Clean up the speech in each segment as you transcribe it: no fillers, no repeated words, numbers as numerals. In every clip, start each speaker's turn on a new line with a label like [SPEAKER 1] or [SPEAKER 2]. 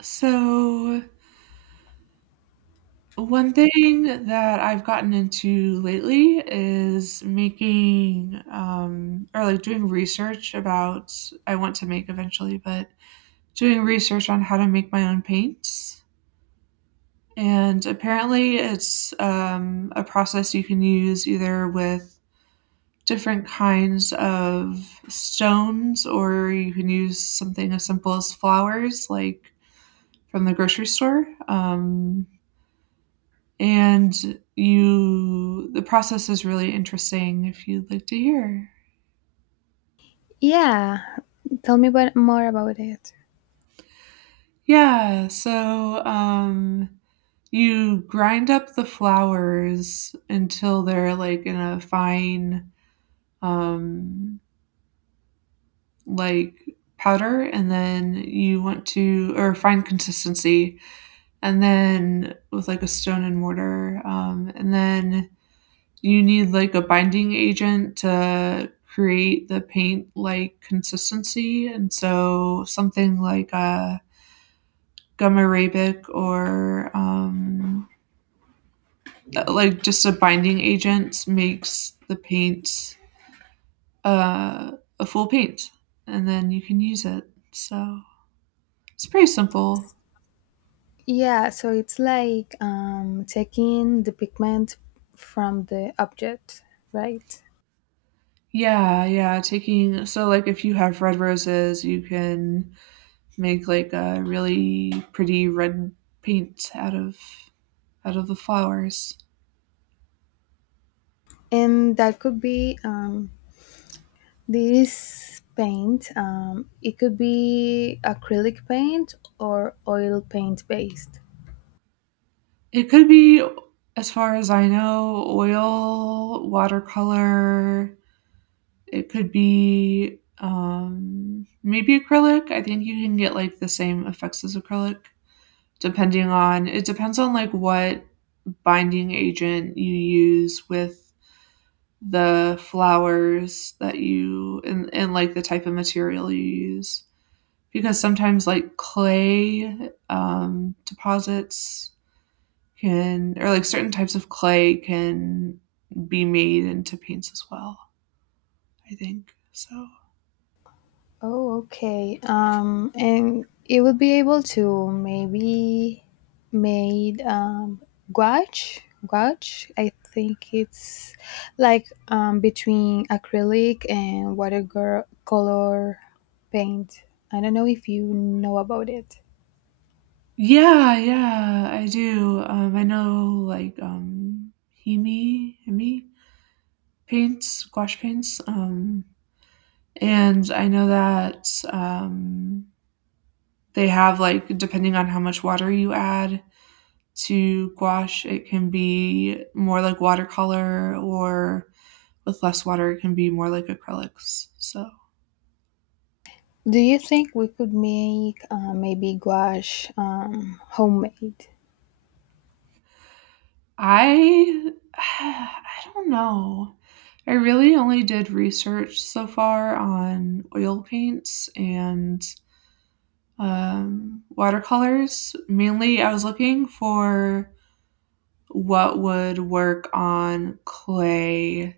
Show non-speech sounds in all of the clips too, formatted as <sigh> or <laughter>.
[SPEAKER 1] So, one thing that I've gotten into lately is making, or like doing research about, I want to make eventually, but doing research on how to make my own paints. And apparently, it's a process you can use either with different kinds of stones, or you can use something as simple as flowers, like from the grocery store. And you The process is really interesting if you'd like to hear.
[SPEAKER 2] Yeah, tell me more about it.
[SPEAKER 1] Yeah, so you grind up the flowers until they're like in a fine um like powder, and then you want to, or fine consistency, and then with like a stone and mortar, and then you need like a binding agent to create the paint like consistency, and so something like a gum arabic, or like just a binding agent makes the paint uh, a full paint, and then you can use it, so it's pretty simple.
[SPEAKER 2] Yeah, so it's like taking the pigment from the object, right?
[SPEAKER 1] Yeah, yeah, taking, so like if you have red roses, you can make like a really pretty red paint out of the flowers.
[SPEAKER 2] And that could be this paint. It could be acrylic paint or oil paint based.
[SPEAKER 1] It could be, as far as I know, oil, watercolor. It could be, maybe acrylic. I think you can get like the same effects as acrylic, depending on it depends on like what binding agent you use with the flowers that you, and like the type of material you use, because sometimes like clay, deposits can, or like certain types of clay can be made into paints as well, I think. So
[SPEAKER 2] Oh, okay. And you would be able to maybe made gouache. Gouache, I think it's like between acrylic and watercolor paint. I don't know if you know about it.
[SPEAKER 1] yeah, yeah, I do. I know like Hemi, Hemi paints, gouache paints, and I know that they have like, depending on how much water you add to gouache, it can be more like watercolor, or with less water, it can be more like acrylics. So
[SPEAKER 2] Do you think we could make maybe gouache homemade?
[SPEAKER 1] I <sighs> I don't know. I really only did research so far on oil paints, and watercolors. Mainly, I was looking for what would work on clay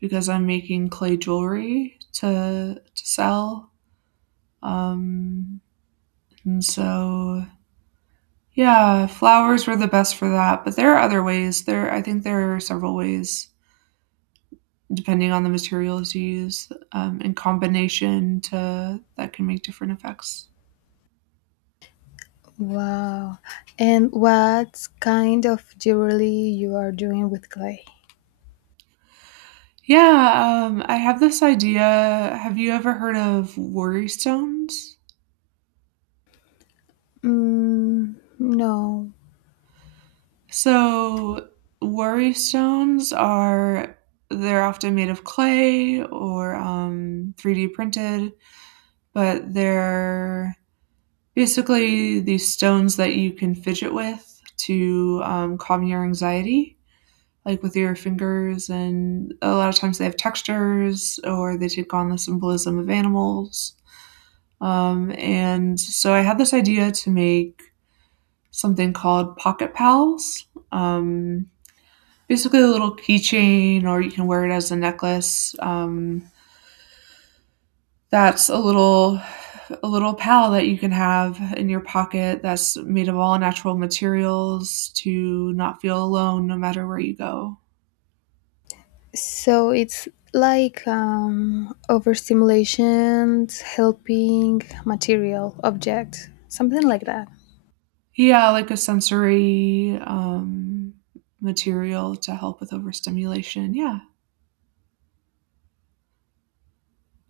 [SPEAKER 1] because I'm making clay jewelry to sell, um, and so yeah, flowers were the best for that, but there are other ways. There I think there are several ways depending on the materials you use, in combination to that, can make different effects.
[SPEAKER 2] Wow. And what kind of jewelry you are doing with clay?
[SPEAKER 1] Yeah, I have this idea. Have you ever heard of worry stones?
[SPEAKER 2] Mm, no.
[SPEAKER 1] So worry stones are, they're often made of clay or 3D printed, but they're basically these stones that you can fidget with to, calm your anxiety, like with your fingers, and a lot of times they have textures or they take on the symbolism of animals, and so I had this idea to make something called pocket pals, um, basically a little keychain, or you can wear it as a necklace, that's a little, a little pal that you can have in your pocket that's made of all natural materials, to not feel alone no matter where you go.
[SPEAKER 2] So it's like overstimulation helping material object, something like that.
[SPEAKER 1] Yeah, like a sensory, material to help with overstimulation, yeah.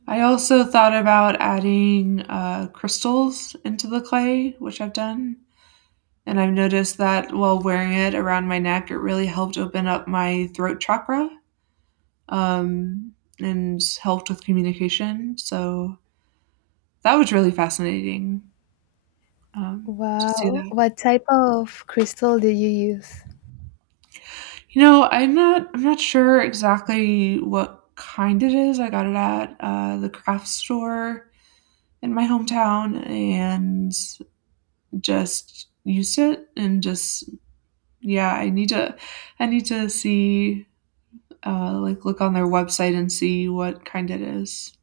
[SPEAKER 1] I also thought about adding, crystals into the clay, which I've done, and I've noticed that while wearing it around my neck, it really helped open up my throat chakra, um, and helped with communication, so that was really fascinating, to see
[SPEAKER 2] Wow.
[SPEAKER 1] that.
[SPEAKER 2] What type of crystal did you use?
[SPEAKER 1] You know, I'm not sure exactly what kind it is. I got it at, the craft store in my hometown, and just used it, and just yeah, I need to see, like, look on their website and see what kind it is.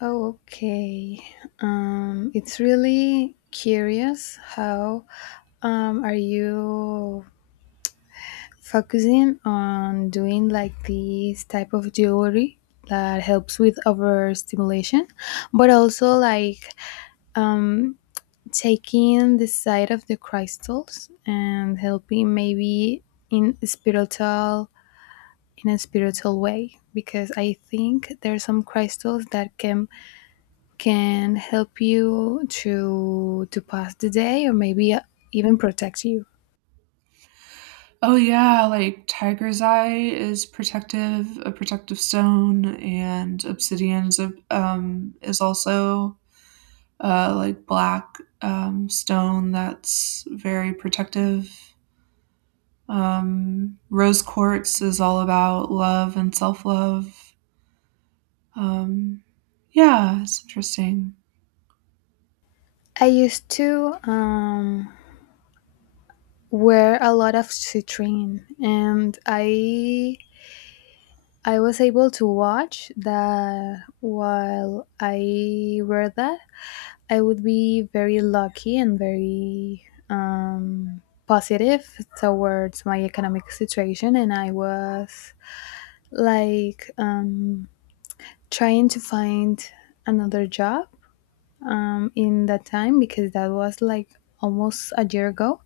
[SPEAKER 2] Oh, okay. It's really curious how are you focusing on doing like this type of jewelry that helps with overstimulation, but also like um, taking the side of the crystals and helping maybe in spiritual in a spiritual way because I think there are some crystals that can help you to pass the day or maybe even protect you.
[SPEAKER 1] Oh, yeah, like, tiger's eye is protective, a protective stone, and obsidian is a, is also like black, stone that's very protective. Rose quartz is all about love and self love. Um, yeah, it's interesting.
[SPEAKER 2] I used to wear a lot of citrine, and I was able to watch that while I wear that I would be very lucky and very positive towards my economic situation, and I was like trying to find another job in that time because that was like almost a year ago,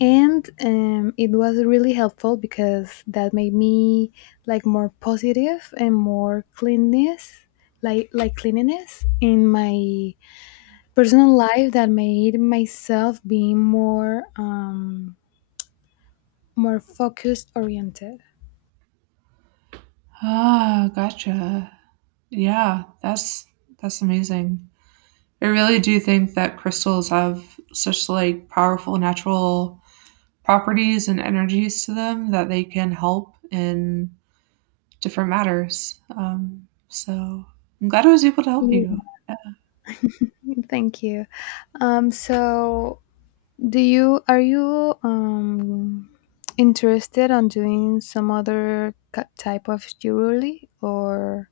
[SPEAKER 2] and it was really helpful because that made me like more positive and more cleanness, like cleanliness in my personal life that made myself being more more focused oriented.
[SPEAKER 1] Ah, gotcha. Yeah, that's amazing. I really do think that crystals have such like powerful natural properties and energies to them that they can help in different matters. So I'm glad I was able to help
[SPEAKER 2] Yeah.
[SPEAKER 1] you.
[SPEAKER 2] <laughs> Thank you. Um, so, do you are you interested on doing some other type of jewelry, or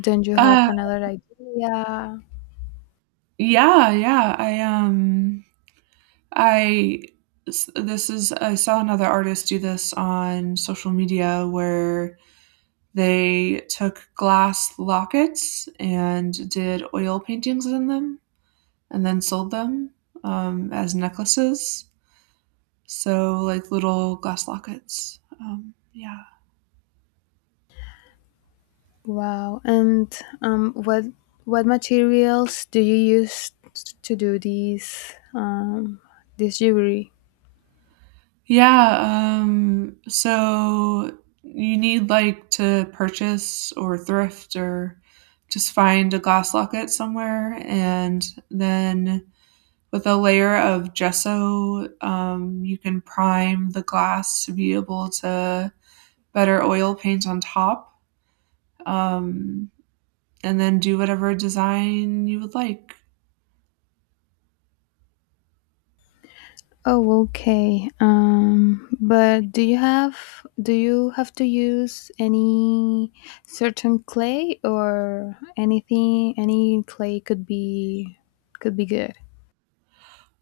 [SPEAKER 2] don't you have
[SPEAKER 1] Uh,
[SPEAKER 2] another idea?
[SPEAKER 1] yeah, yeah. I s- this is, I saw another artist do this on social media where they took glass lockets and did oil paintings in them, and then sold them, as necklaces. So like little glass lockets. Yeah.
[SPEAKER 2] Wow. And um, what what materials do you use to do these this jewelry?
[SPEAKER 1] Yeah, so you need like to purchase, or thrift, or just find a glass locket somewhere, and then with a layer of gesso, you can prime the glass to be able to better oil paint on top, um, and then do whatever design you would like.
[SPEAKER 2] Oh, okay. But do you have to use any certain clay or anything? Any clay could be good.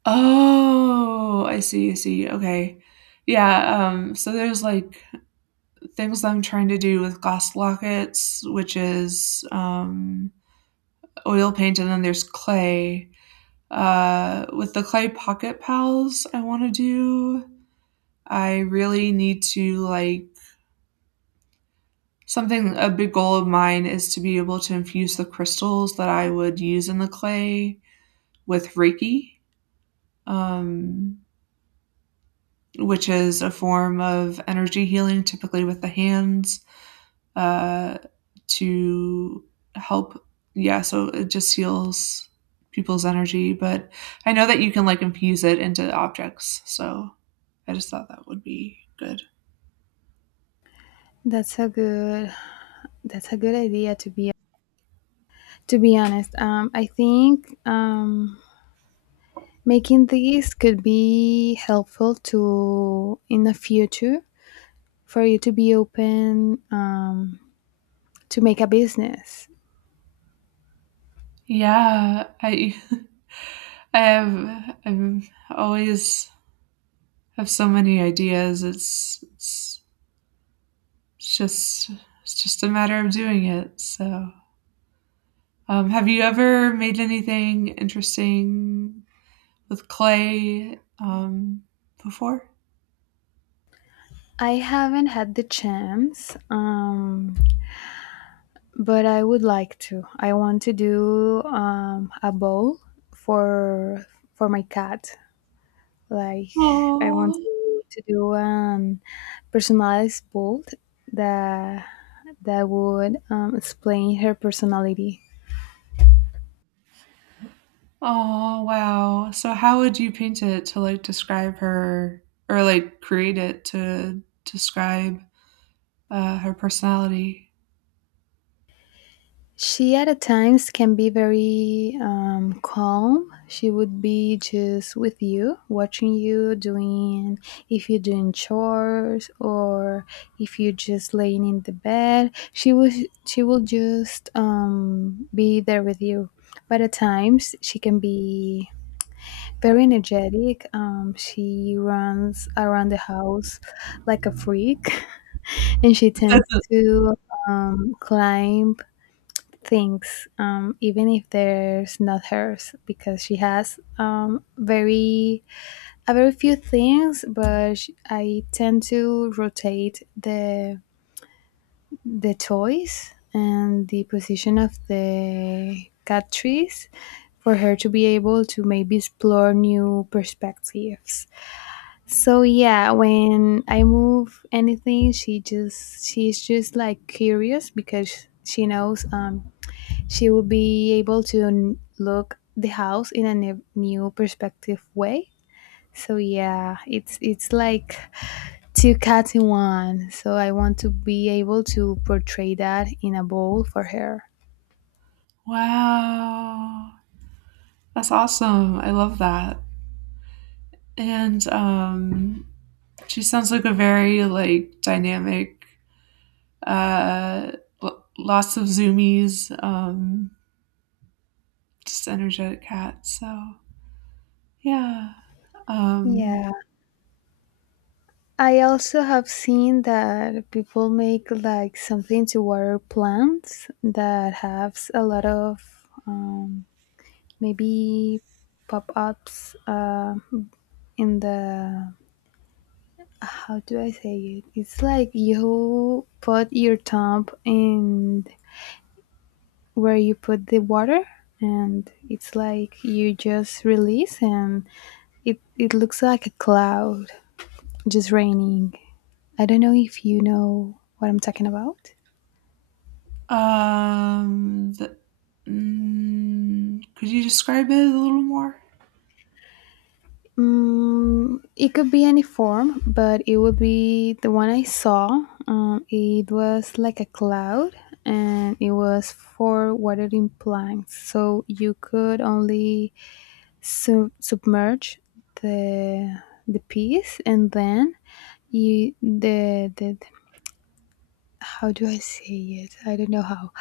[SPEAKER 1] Oh, I see, I see. Okay. Yeah, so there's like things I'm trying to do with glass lockets, which is, oil paint, and then there's clay. With the clay pocket pals, I want to do. I really need to like something. A big goal of mine is to be able to infuse the crystals that I would use in the clay with Reiki, um, which is a form of energy healing, typically with the hands. Uh, to help. Yeah, so it just heals people's energy, but I know that you can like infuse it into objects. So I just thought that would be good.
[SPEAKER 2] That's a good idea, to be honest. I think making these could be helpful to in the future for you to be open to make a business.
[SPEAKER 1] Yeah, I <laughs> I have, I'm always have so many ideas. It's just, it's just a matter of doing it. So, have you ever made anything interesting with clay, before?
[SPEAKER 2] I haven't had the chance, but I would like to. I want to do a bowl for for my cat. Like I want
[SPEAKER 1] Oh,
[SPEAKER 2] to do an personalized bowl that that would explain her personality.
[SPEAKER 1] oh! Wow. So how would you paint it to, like, describe her, or, like, create it to describe, her personality?
[SPEAKER 2] She at a times can be very calm. She would be just with you, watching you doing if you're doing chores or if you're just laying in the bed. She will just be there with you. But at times she can be very energetic. She runs around the house like a freak, <laughs> and she
[SPEAKER 1] <laughs>
[SPEAKER 2] tends to climb things, even if there's not hers, because she has very a very few things. But sh I tend to rotate the toys and the position of the cat trees for her to be able to maybe explore new perspectives. So yeah, when I move anything, she's just like curious because she knows she would be able to look the house in a new perspective way. So yeah, it's like two cats in one. So I want to be able to portray that in a bowl for her.
[SPEAKER 1] Wow. That's awesome. I love that. And, she sounds like a very, like, dynamic, uh, lo lots of zoomies, just energetic cat, so yeah, um
[SPEAKER 2] Yeah. I also have seen that people make like something to water plants that has a lot of um, maybe pop ups in the how do I say it? It's like you put your thumb in where you put the water, and it's like you just release, and it looks like a cloud just raining. I don't know if you know what I'm talking about.
[SPEAKER 1] um, could you describe it a little more?
[SPEAKER 2] Mm, it could be any form, but it would be the one I saw. It was like a cloud, and it was for watering plants. So you could only submerge the the piece, and then you the how do I say it? I don't know how.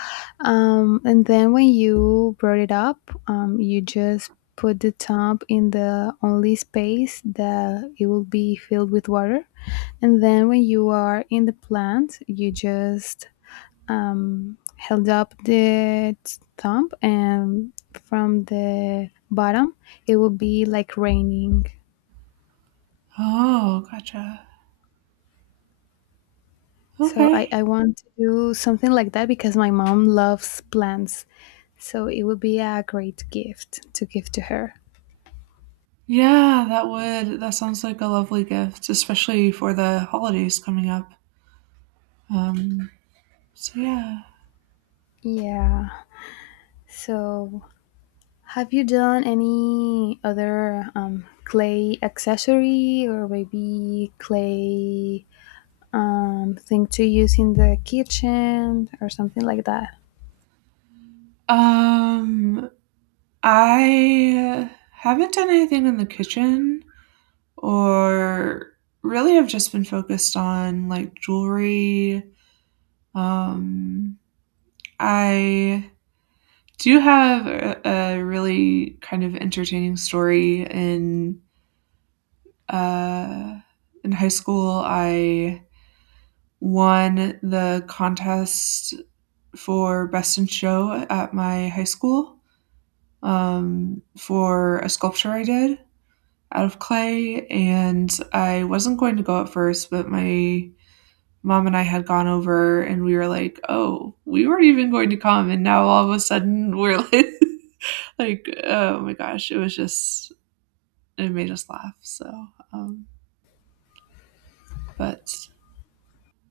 [SPEAKER 2] And then when you brought it up, you just put the top in the only space that it will be filled with water. And then when you are in the plant, you just held up the thumb, and from the bottom, it would be like raining.
[SPEAKER 1] Oh, gotcha.
[SPEAKER 2] So I,
[SPEAKER 1] Okay.
[SPEAKER 2] I want to do something like that because my mom loves plants. So it would be a great gift to give to her.
[SPEAKER 1] Yeah, that sounds like a lovely gift, especially for the holidays coming up. Um, so yeah.
[SPEAKER 2] Yeah. So have you done any other clay accessory or maybe clay thing to use in the kitchen or something like that?
[SPEAKER 1] Um, I haven't done anything in the kitchen, or really, I've just been focused on like jewelry. Um, I Do you have a really kind of entertaining story? Uh, in high school, I won the contest for best in show at my high school, for a sculpture I did out of clay, and I wasn't going to go at first, but my mom and I had gone over, and we were like, oh, we weren't even going to come. And now all of a sudden we're like, <laughs> like, oh my gosh, it was just, it made us laugh. So, um, but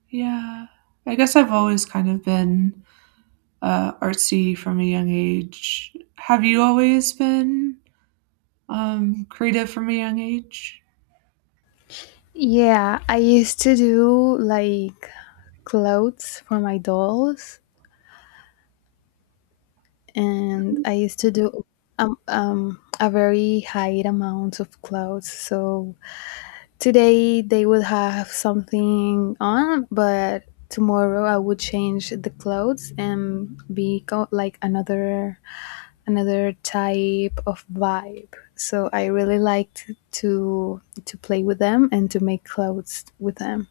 [SPEAKER 1] yeah, I guess I've always kind of been artsy from a young age. Have you always been creative from a young age?
[SPEAKER 2] Yeah, I used to do like clothes for my dolls, and I used to do a very high amount of clothes. So today they would have something on, but tomorrow I would change the clothes and be like another another type of vibe. So I really liked to play with them and to make clothes with them.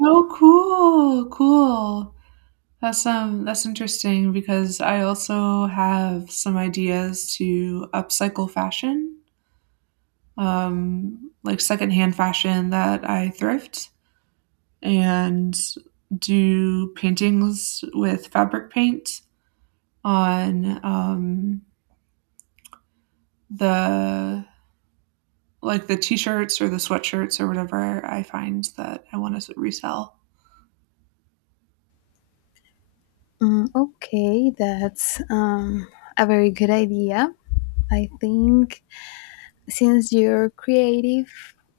[SPEAKER 1] Oh, cool, cool. That's interesting because I also have some ideas to upcycle fashion, like secondhand fashion that I thrift, and do paintings with fabric paint on the like the t-shirts, or the sweatshirts, or whatever I find that I want to resell.
[SPEAKER 2] Mm, okay, that's a very good idea. I think since you're creative,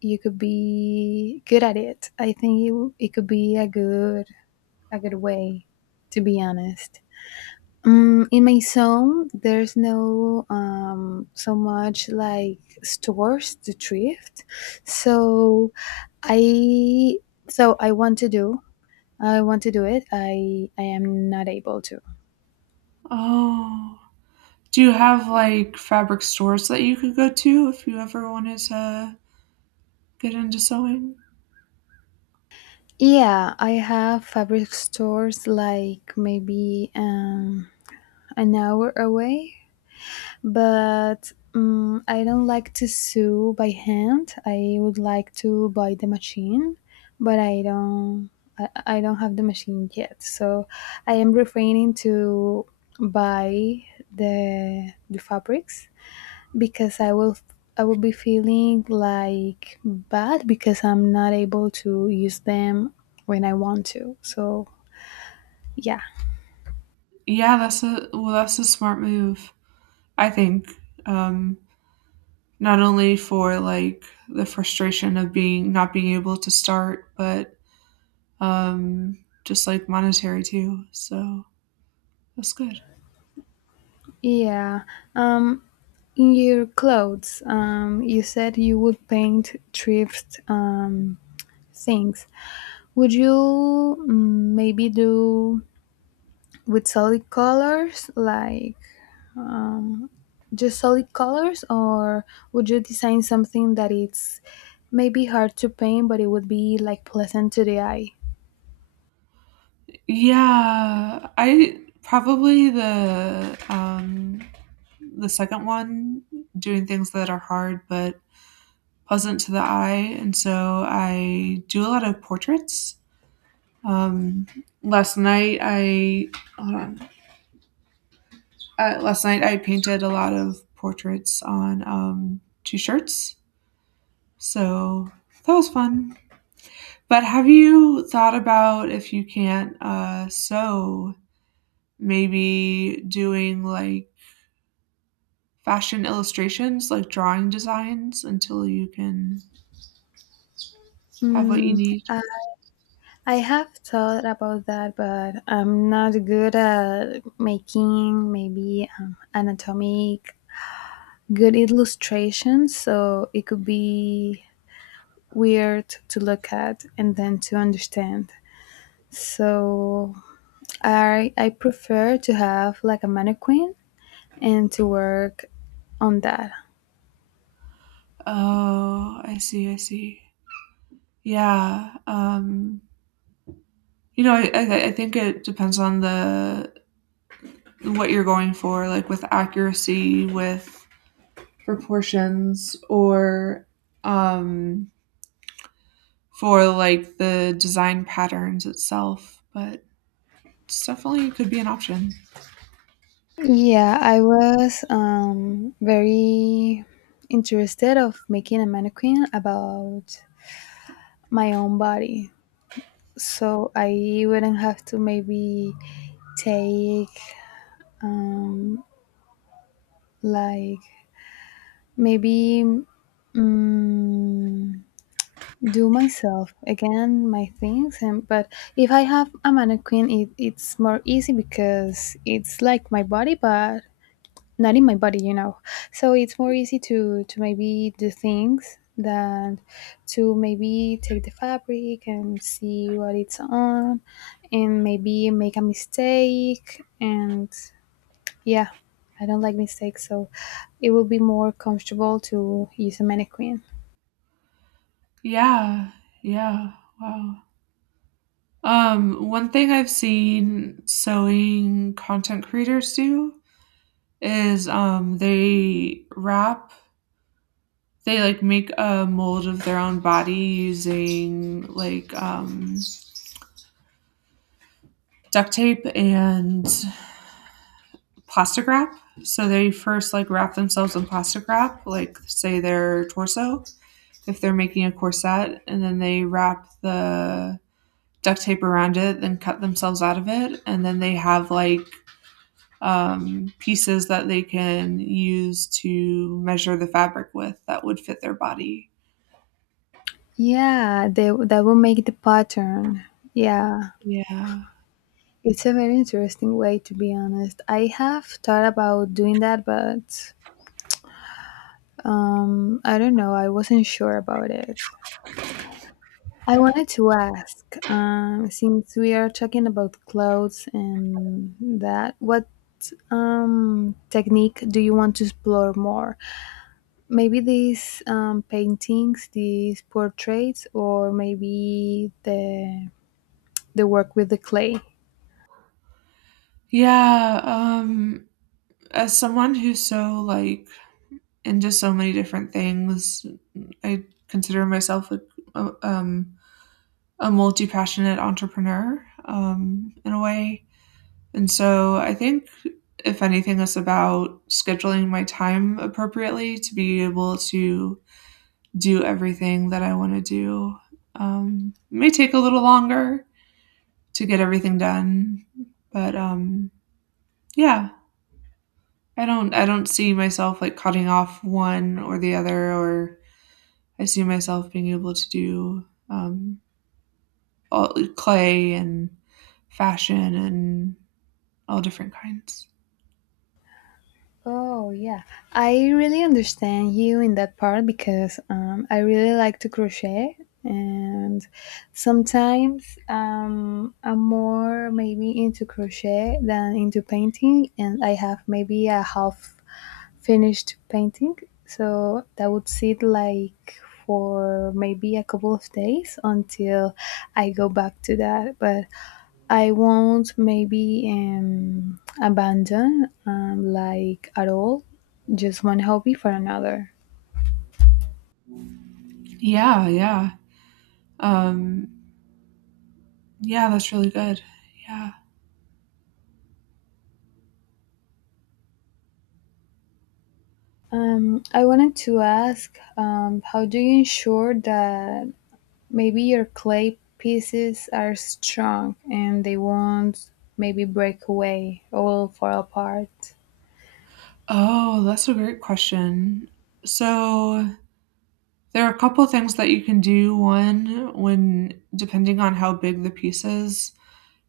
[SPEAKER 2] you could be good at it. I think you, it could be a good way, to be honest. In my zone, there's no so much like stores to thrift, so I I want to do I want to do it. I am not able to.
[SPEAKER 1] Oh, do you have like fabric stores that you could go to if you ever wanted to get into sewing?
[SPEAKER 2] Yeah, I have fabric stores like maybe an hour away, but I don't like to sew by hand. I would like to buy the machine, but I don't. I, I don't have the machine yet, so I am refraining to buy the fabrics because I will be feeling like bad because I'm not able to use them when I want to. So yeah,
[SPEAKER 1] Yeah, that's a well, that's a smart move. I think. Um, not only for like the frustration of being not being able to start, but just like monetary too. So that's good.
[SPEAKER 2] yeah. Um, in your clothes, you said you would paint thrift things. Would you maybe do with solid colors like um, just solid colors, or would you design something that it's maybe hard to paint, but it would be like pleasant to the eye?
[SPEAKER 1] Yeah, I probably the second one, doing things that are hard but pleasant to the eye, and so I do a lot of portraits. Um, last night I Hold on. Last night I painted a lot of portraits on, two shirts, so that was fun. But have you thought about, if you can't sew, maybe doing like fashion illustrations, like drawing designs, until you can have what
[SPEAKER 2] mm,
[SPEAKER 1] you need?
[SPEAKER 2] uh, I have thought about that, but I'm not good at making maybe anatomic good illustrations, so it could be weird to look at and then to understand. So I prefer to have like a mannequin and to work on that.
[SPEAKER 1] Oh, I see. I see. Yeah. You know, I think it depends on the what you're going for, like with accuracy, with proportions, or um, for like the design patterns itself. But it's definitely could be an option.
[SPEAKER 2] Yeah, I was very interested of making a mannequin about my own body, so I wouldn't have to maybe take um, like maybe mm do myself again my things, and but if I have a mannequin, it's more easy because it's like my body but not in my body, you know. So it's more easy to maybe do things than to maybe take the fabric and see what it's on, and maybe make a mistake, and yeah, I don't like mistakes, so it will be more comfortable to use a mannequin.
[SPEAKER 1] Yeah, yeah, wow. One thing I've seen sewing content creators do is, they wrap, they like make a mold of their own body using like, duct tape and plastic wrap. So they first like wrap themselves in plastic wrap, like say their torso, if they're making a corset, and then they wrap the duct tape around it, then cut themselves out of it, and then they have like, pieces that they can use to measure the fabric with that would fit their body.
[SPEAKER 2] Yeah, they that will make the pattern. Yeah,
[SPEAKER 1] Yeah.
[SPEAKER 2] it's a very interesting way, to be honest. I have thought about doing that, but I don't know. I wasn't sure about it. I wanted to ask, since we are talking about clothes and that, what technique do you want to explore more? Maybe these paintings, these portraits, or maybe the work with the clay.
[SPEAKER 1] Yeah. As someone who's so like into so many different things, I consider myself like, a, um, a multi-passionate entrepreneur, in a way. And so I think, if anything, it's about scheduling my time appropriately to be able to do everything that I want to do. It may take a little longer to get everything done, but yeah, I don't see myself like cutting off one or the other, or I see myself being able to do, all, clay and fashion and all different kinds.
[SPEAKER 2] Oh, yeah. I really understand you in that part because I really like to crochet, and sometimes I'm more maybe into crochet than into painting, and I have maybe a half finished painting. So that would sit like for maybe a couple of days until I go back to that. But I won't maybe abandon like at all just one hobby for another.
[SPEAKER 1] Yeah, yeah. Um, yeah, that's really good. Yeah.
[SPEAKER 2] I wanted to ask, how do you ensure that maybe your clay pieces are strong and they won't maybe break away or fall apart?
[SPEAKER 1] Oh, that's a great question. So there are a couple things that you can do. One, when depending on how big the piece is,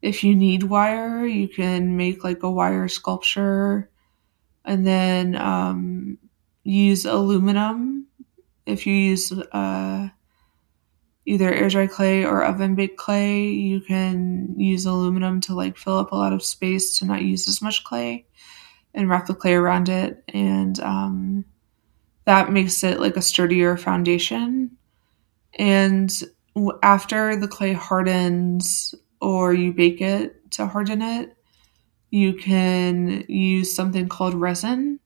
[SPEAKER 1] if you need wire, you can make like a wire sculpture, and then use aluminum. If you use either air dry clay or oven baked clay. You can use aluminum to like fill up a lot of space to not use as much clay and wrap the clay around it. And that makes it like a sturdier foundation. And after the clay hardens, or you bake it to harden it, you can use something called resin,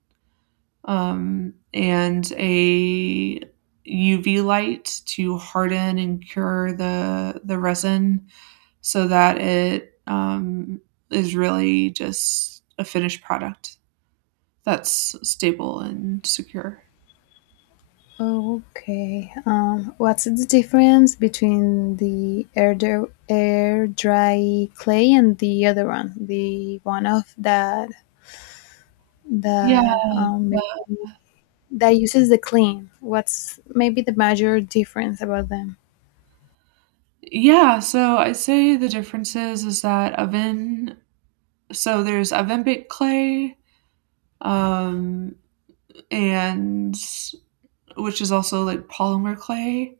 [SPEAKER 1] and a UV light to harden and cure the resin, so that it, is really just a finished product that's stable and secure.
[SPEAKER 2] Okay. What's the difference between the air dry clay and the other one, the one of that
[SPEAKER 1] Yeah,
[SPEAKER 2] that um,
[SPEAKER 1] that-
[SPEAKER 2] that uses the clean. What's maybe the major difference about them?
[SPEAKER 1] yeah. So I'd say the differences is that oven. So there's oven baked clay, um, and which is also like polymer clay,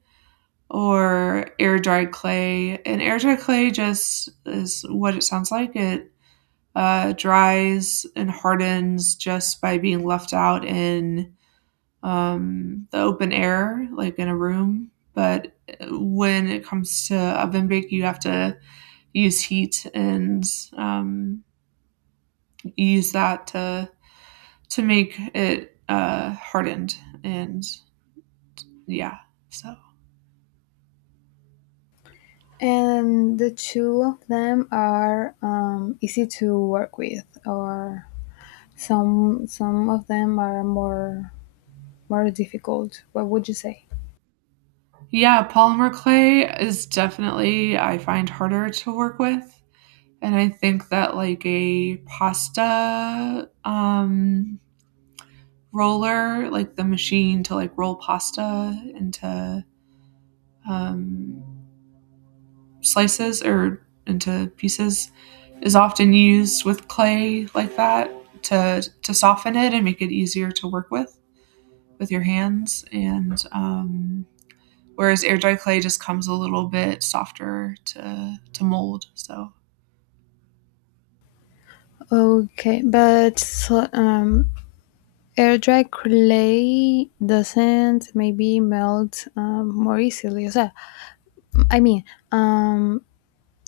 [SPEAKER 1] or air dried clay. And air dried clay just is what it sounds like. It dries and hardens just by being left out in, the open air, like in a room. But when it comes to oven bake, you have to use heat and um, use that to make it hardened. And yeah, so.
[SPEAKER 2] And the two of them are easy to work with, or some of them are more more difficult. What would you say?
[SPEAKER 1] Yeah, polymer clay is definitely, I find harder to work with, and I think that, like, a pasta, roller, like, the machine to, like, roll pasta into, um, slices or into pieces, is often used with clay like that to soften it and make it easier to work with your hands, and, whereas air dry clay just comes a little bit softer to mold. So
[SPEAKER 2] Okay, but so, air dry clay doesn't maybe melt more easily. So, I mean, um,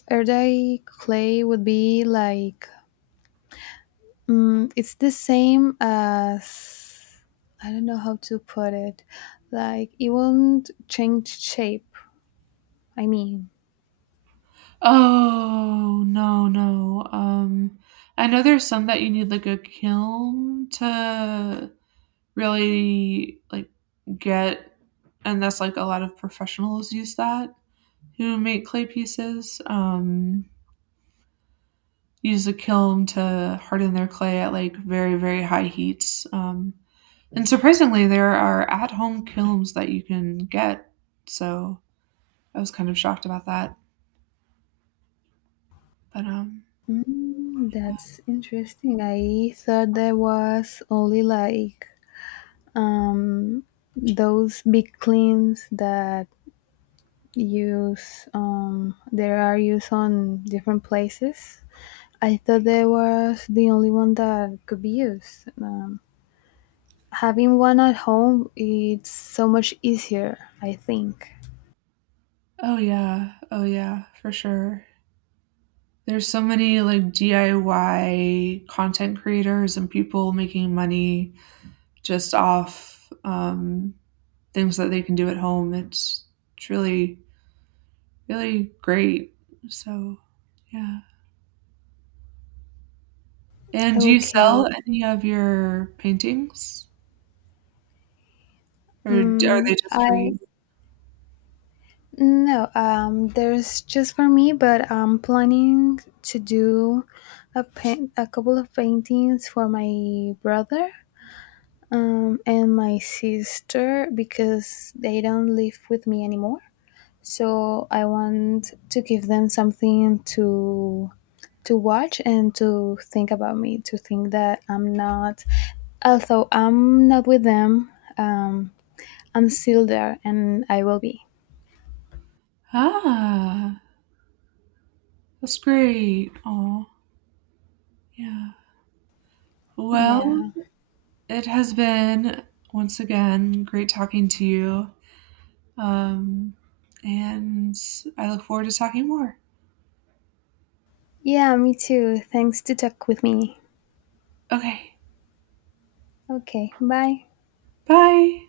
[SPEAKER 2] air dry clay would be like mm, it's the same as I don't know how to put it. Like it won't change shape. I mean,
[SPEAKER 1] oh no, no, I know there's some that you need like a kiln to really like get, and that's like a lot of professionals use that, who make clay pieces. Use a kiln to harden their clay at like very very high heats. And surprisingly, there are at home kilns that you can get. So I was kind of shocked about that. But um
[SPEAKER 2] mm, that's interesting. I thought there was only like um those big cleans that use there are used on different places. I thought there was the only one that could be used. Having one at home, it's so much easier, I think.
[SPEAKER 1] Oh yeah, oh yeah, for sure. There's so many like DIY content creators and people making money just off, things that they can do at home. It's really really great. So, yeah. And do you
[SPEAKER 2] Okay.
[SPEAKER 1] sell any of your paintings, or are they just for
[SPEAKER 2] I
[SPEAKER 1] you?
[SPEAKER 2] no, there's just for me, but I'm planning to do a paint, a couple of paintings for my brother, and my sister because they don't live with me anymore. So I want to give them something to watch and to think about me, to think that I'm not although I'm not with them, um, I'm still there and I will be.
[SPEAKER 1] Ah, that's great. Oh, yeah. Well,
[SPEAKER 2] Yeah.
[SPEAKER 1] it has been once again great talking to you. Um, and I look forward to talking more.
[SPEAKER 2] Yeah, me too. Thanks to talk with me.
[SPEAKER 1] Okay,
[SPEAKER 2] Okay, bye.
[SPEAKER 1] bye.